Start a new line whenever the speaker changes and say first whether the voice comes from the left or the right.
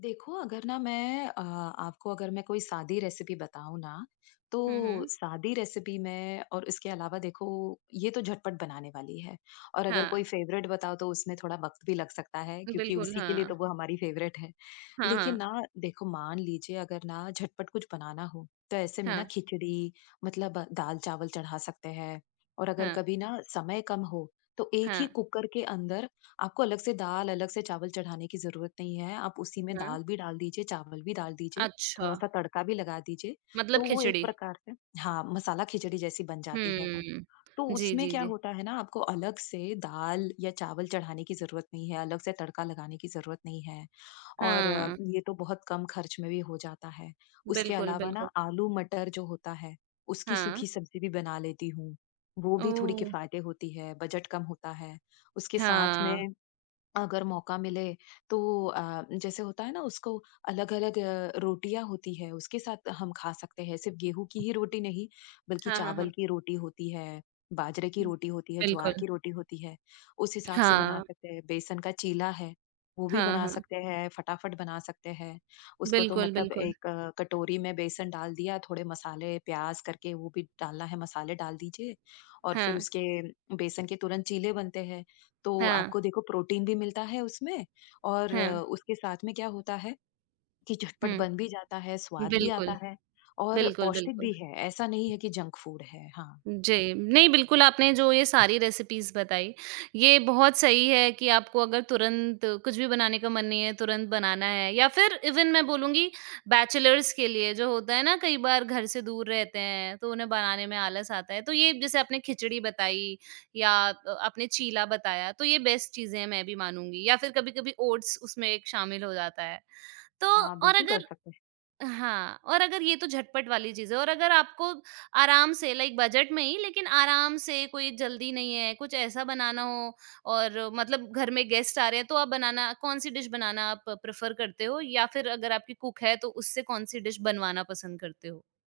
left: देखो, अगर ना मैं अ, आपको अगर मैं कोई साधी रेसिपी बताऊँ ना,
right: हुँ,
left: तो
right: हुँ।
left: साधी रेसिपी में और इसके अलावा देखो, ये तो झटपट बनाने वाली है। और अगर कोई
right: हाँ।
left: फ़ेवरेट बताऊँ, तो उसमें थोड़ा वक़्त भी लग सकता है क्योंकि
right: बिल्कुल,
left: उसी के लिए
right: हाँ।
left: तो वो हमारी फ़ेवरेट है।
right: हाँ,
left: लेकिन
right: हाँ।
left: ना देखो, मान लीजिए अगर ना झटपट कुछ बनाना हो तो ऐसे में ना,
right: हाँ।
left: खिचड़ी मतलब दाल-चावल चढ़ा सकते हैं। और अगर
right: हाँ।
left: कभी ना समय कम हो, तो एक ही
right: हाँ।
left: कुकर के अंदर आपको अलग से दाल, अलग से चावल चढ़ाने की ज़रूरत नहीं है। आप उसी में
right: हाँ।
left: दाल भी डाल दीजिए, चावल भी डाल दीजिए,
right: अच्छा।
left: थोड़ा-सा तड़का भी लगा दीजिए।
right: मतलब
left: तो वो एक
right: खिचड़ी।
left: प्रकार से हाँ, मसाला खिचड़ी जैसी बन जाती है वो।
right: हुँ।
left: तो
right: जी,
left: उसमें
right: जी,
left: क्या
right: जी।
left: होता है ना, आपको अलग से दाल या चावल चढ़ाने की ज़रूरत नहीं है, अलग से तड़का लगाने की ज़रूरत नहीं है और
right: हाँ।
left: ये तो बहुत कम खर्च में भी हो जाता है। उसके
right: बिल्कुल,
left: अलावा ना,
right: बिल्कुल।
left: आलू मटर जो होता है उसकी
right: हाँ।
left: सूखी सब्ज़ी भी बना लेती हूँ। वो भी थोड़ी
right: ओह!
left: किफ़ायती होती है, बजट कम होता है। उसके साथ
right: हाँ।
left: में, अगर मौका मिले तो अ, जैसे होता है ना? उसको अलग-अलग अ, रोटियाँ होती हैं, उसके साथ हम खा सकते हैं। सिर्फ़ गेहूँ की ही रोटी नहीं बल्कि
right: हाँ, हाँ,
left: चावल
right: हाँ।
left: की रोटी होती है, बाजरे की
right: हुँ।
left: रोटी होती है, ज्वार
right: बिल्कुल।
left: की रोटी होती है, उस हिसाब से बना
right: हाँ।
left: सकते हैं। बेसन का चीला है, वो भी
right: हाँ,
left: बना
right: हाँ।
left: सकते हैं, फटाफट बना सकते हैं। उसको तो
right: बिल्कुल,
left: मतलब
right: बिल्कुल।
left: 1 कटोरी में बेसन डाल दिया, थोड़े मसाले, प्याज़ करके वो भी डालना है, मसाले डाल दीजिए। और फिर
right: हाँ।
left: उसके बेसन के तुरंत चीले बनते हैं। तो
right: हाँ।
left: आपको देखो प्रोटीन भी मिलता है उसमें, और
right: हाँ।
left: उसके साथ में क्या होता है, कि झटपट बन
right: हुँ।
left: भी जाता है, स्वाद भी
right: बिल्कुल।
left: आता है और
right: बिल्कुल,
left: पौष्टिक
right: बिल्कुल।
left: भी है। ऐसा नहीं है कि जंक फूड है। हाँ।
right: जी। नहीं बिल्कुल, आपने जो ये सारी रेसिपीज़ बताई, ये बहुत सही है कि आपको अगर तुरंत कुछ भी बनाने का मन नहीं है, तुरंत बनाना है या फिर इवन मैं बोलूँगी बैचलर्स के लिए जो होता है ना कई बार घर से दूर रहते हैं, तो उन्हें बनाने में आलस आता है। तो ये जैसे आपने खिचड़ी बताई या अ, आपने चीला बताया, तो ये बेस्ट चीज़ें हैं, मैं भी मानूँगी या फिर कभी-कभी ओट्स उसमें एक शामिल हो जाता है। तो
left: हाँ,
right: और
left: बिल्कुल कर
right: अगर
left: सकते हैं।
right: हाँ, और अगर ये तो झटपट वाली चीज़ है और अगर आपको आराम से लाइक बजट में ही, लेकिन आराम से, कोई जल्दी नहीं है, कुछ ऐसा बनाना हो और मतलब घर में गेस्ट आ रहे हैं तो आप बनाना कौन-सी डिश बनाना आप प्रेफ़र करते हो? या फिर अगर आपकी कुक है, तो उससे कौन-सी डिश बनवाना पसंद करते हो?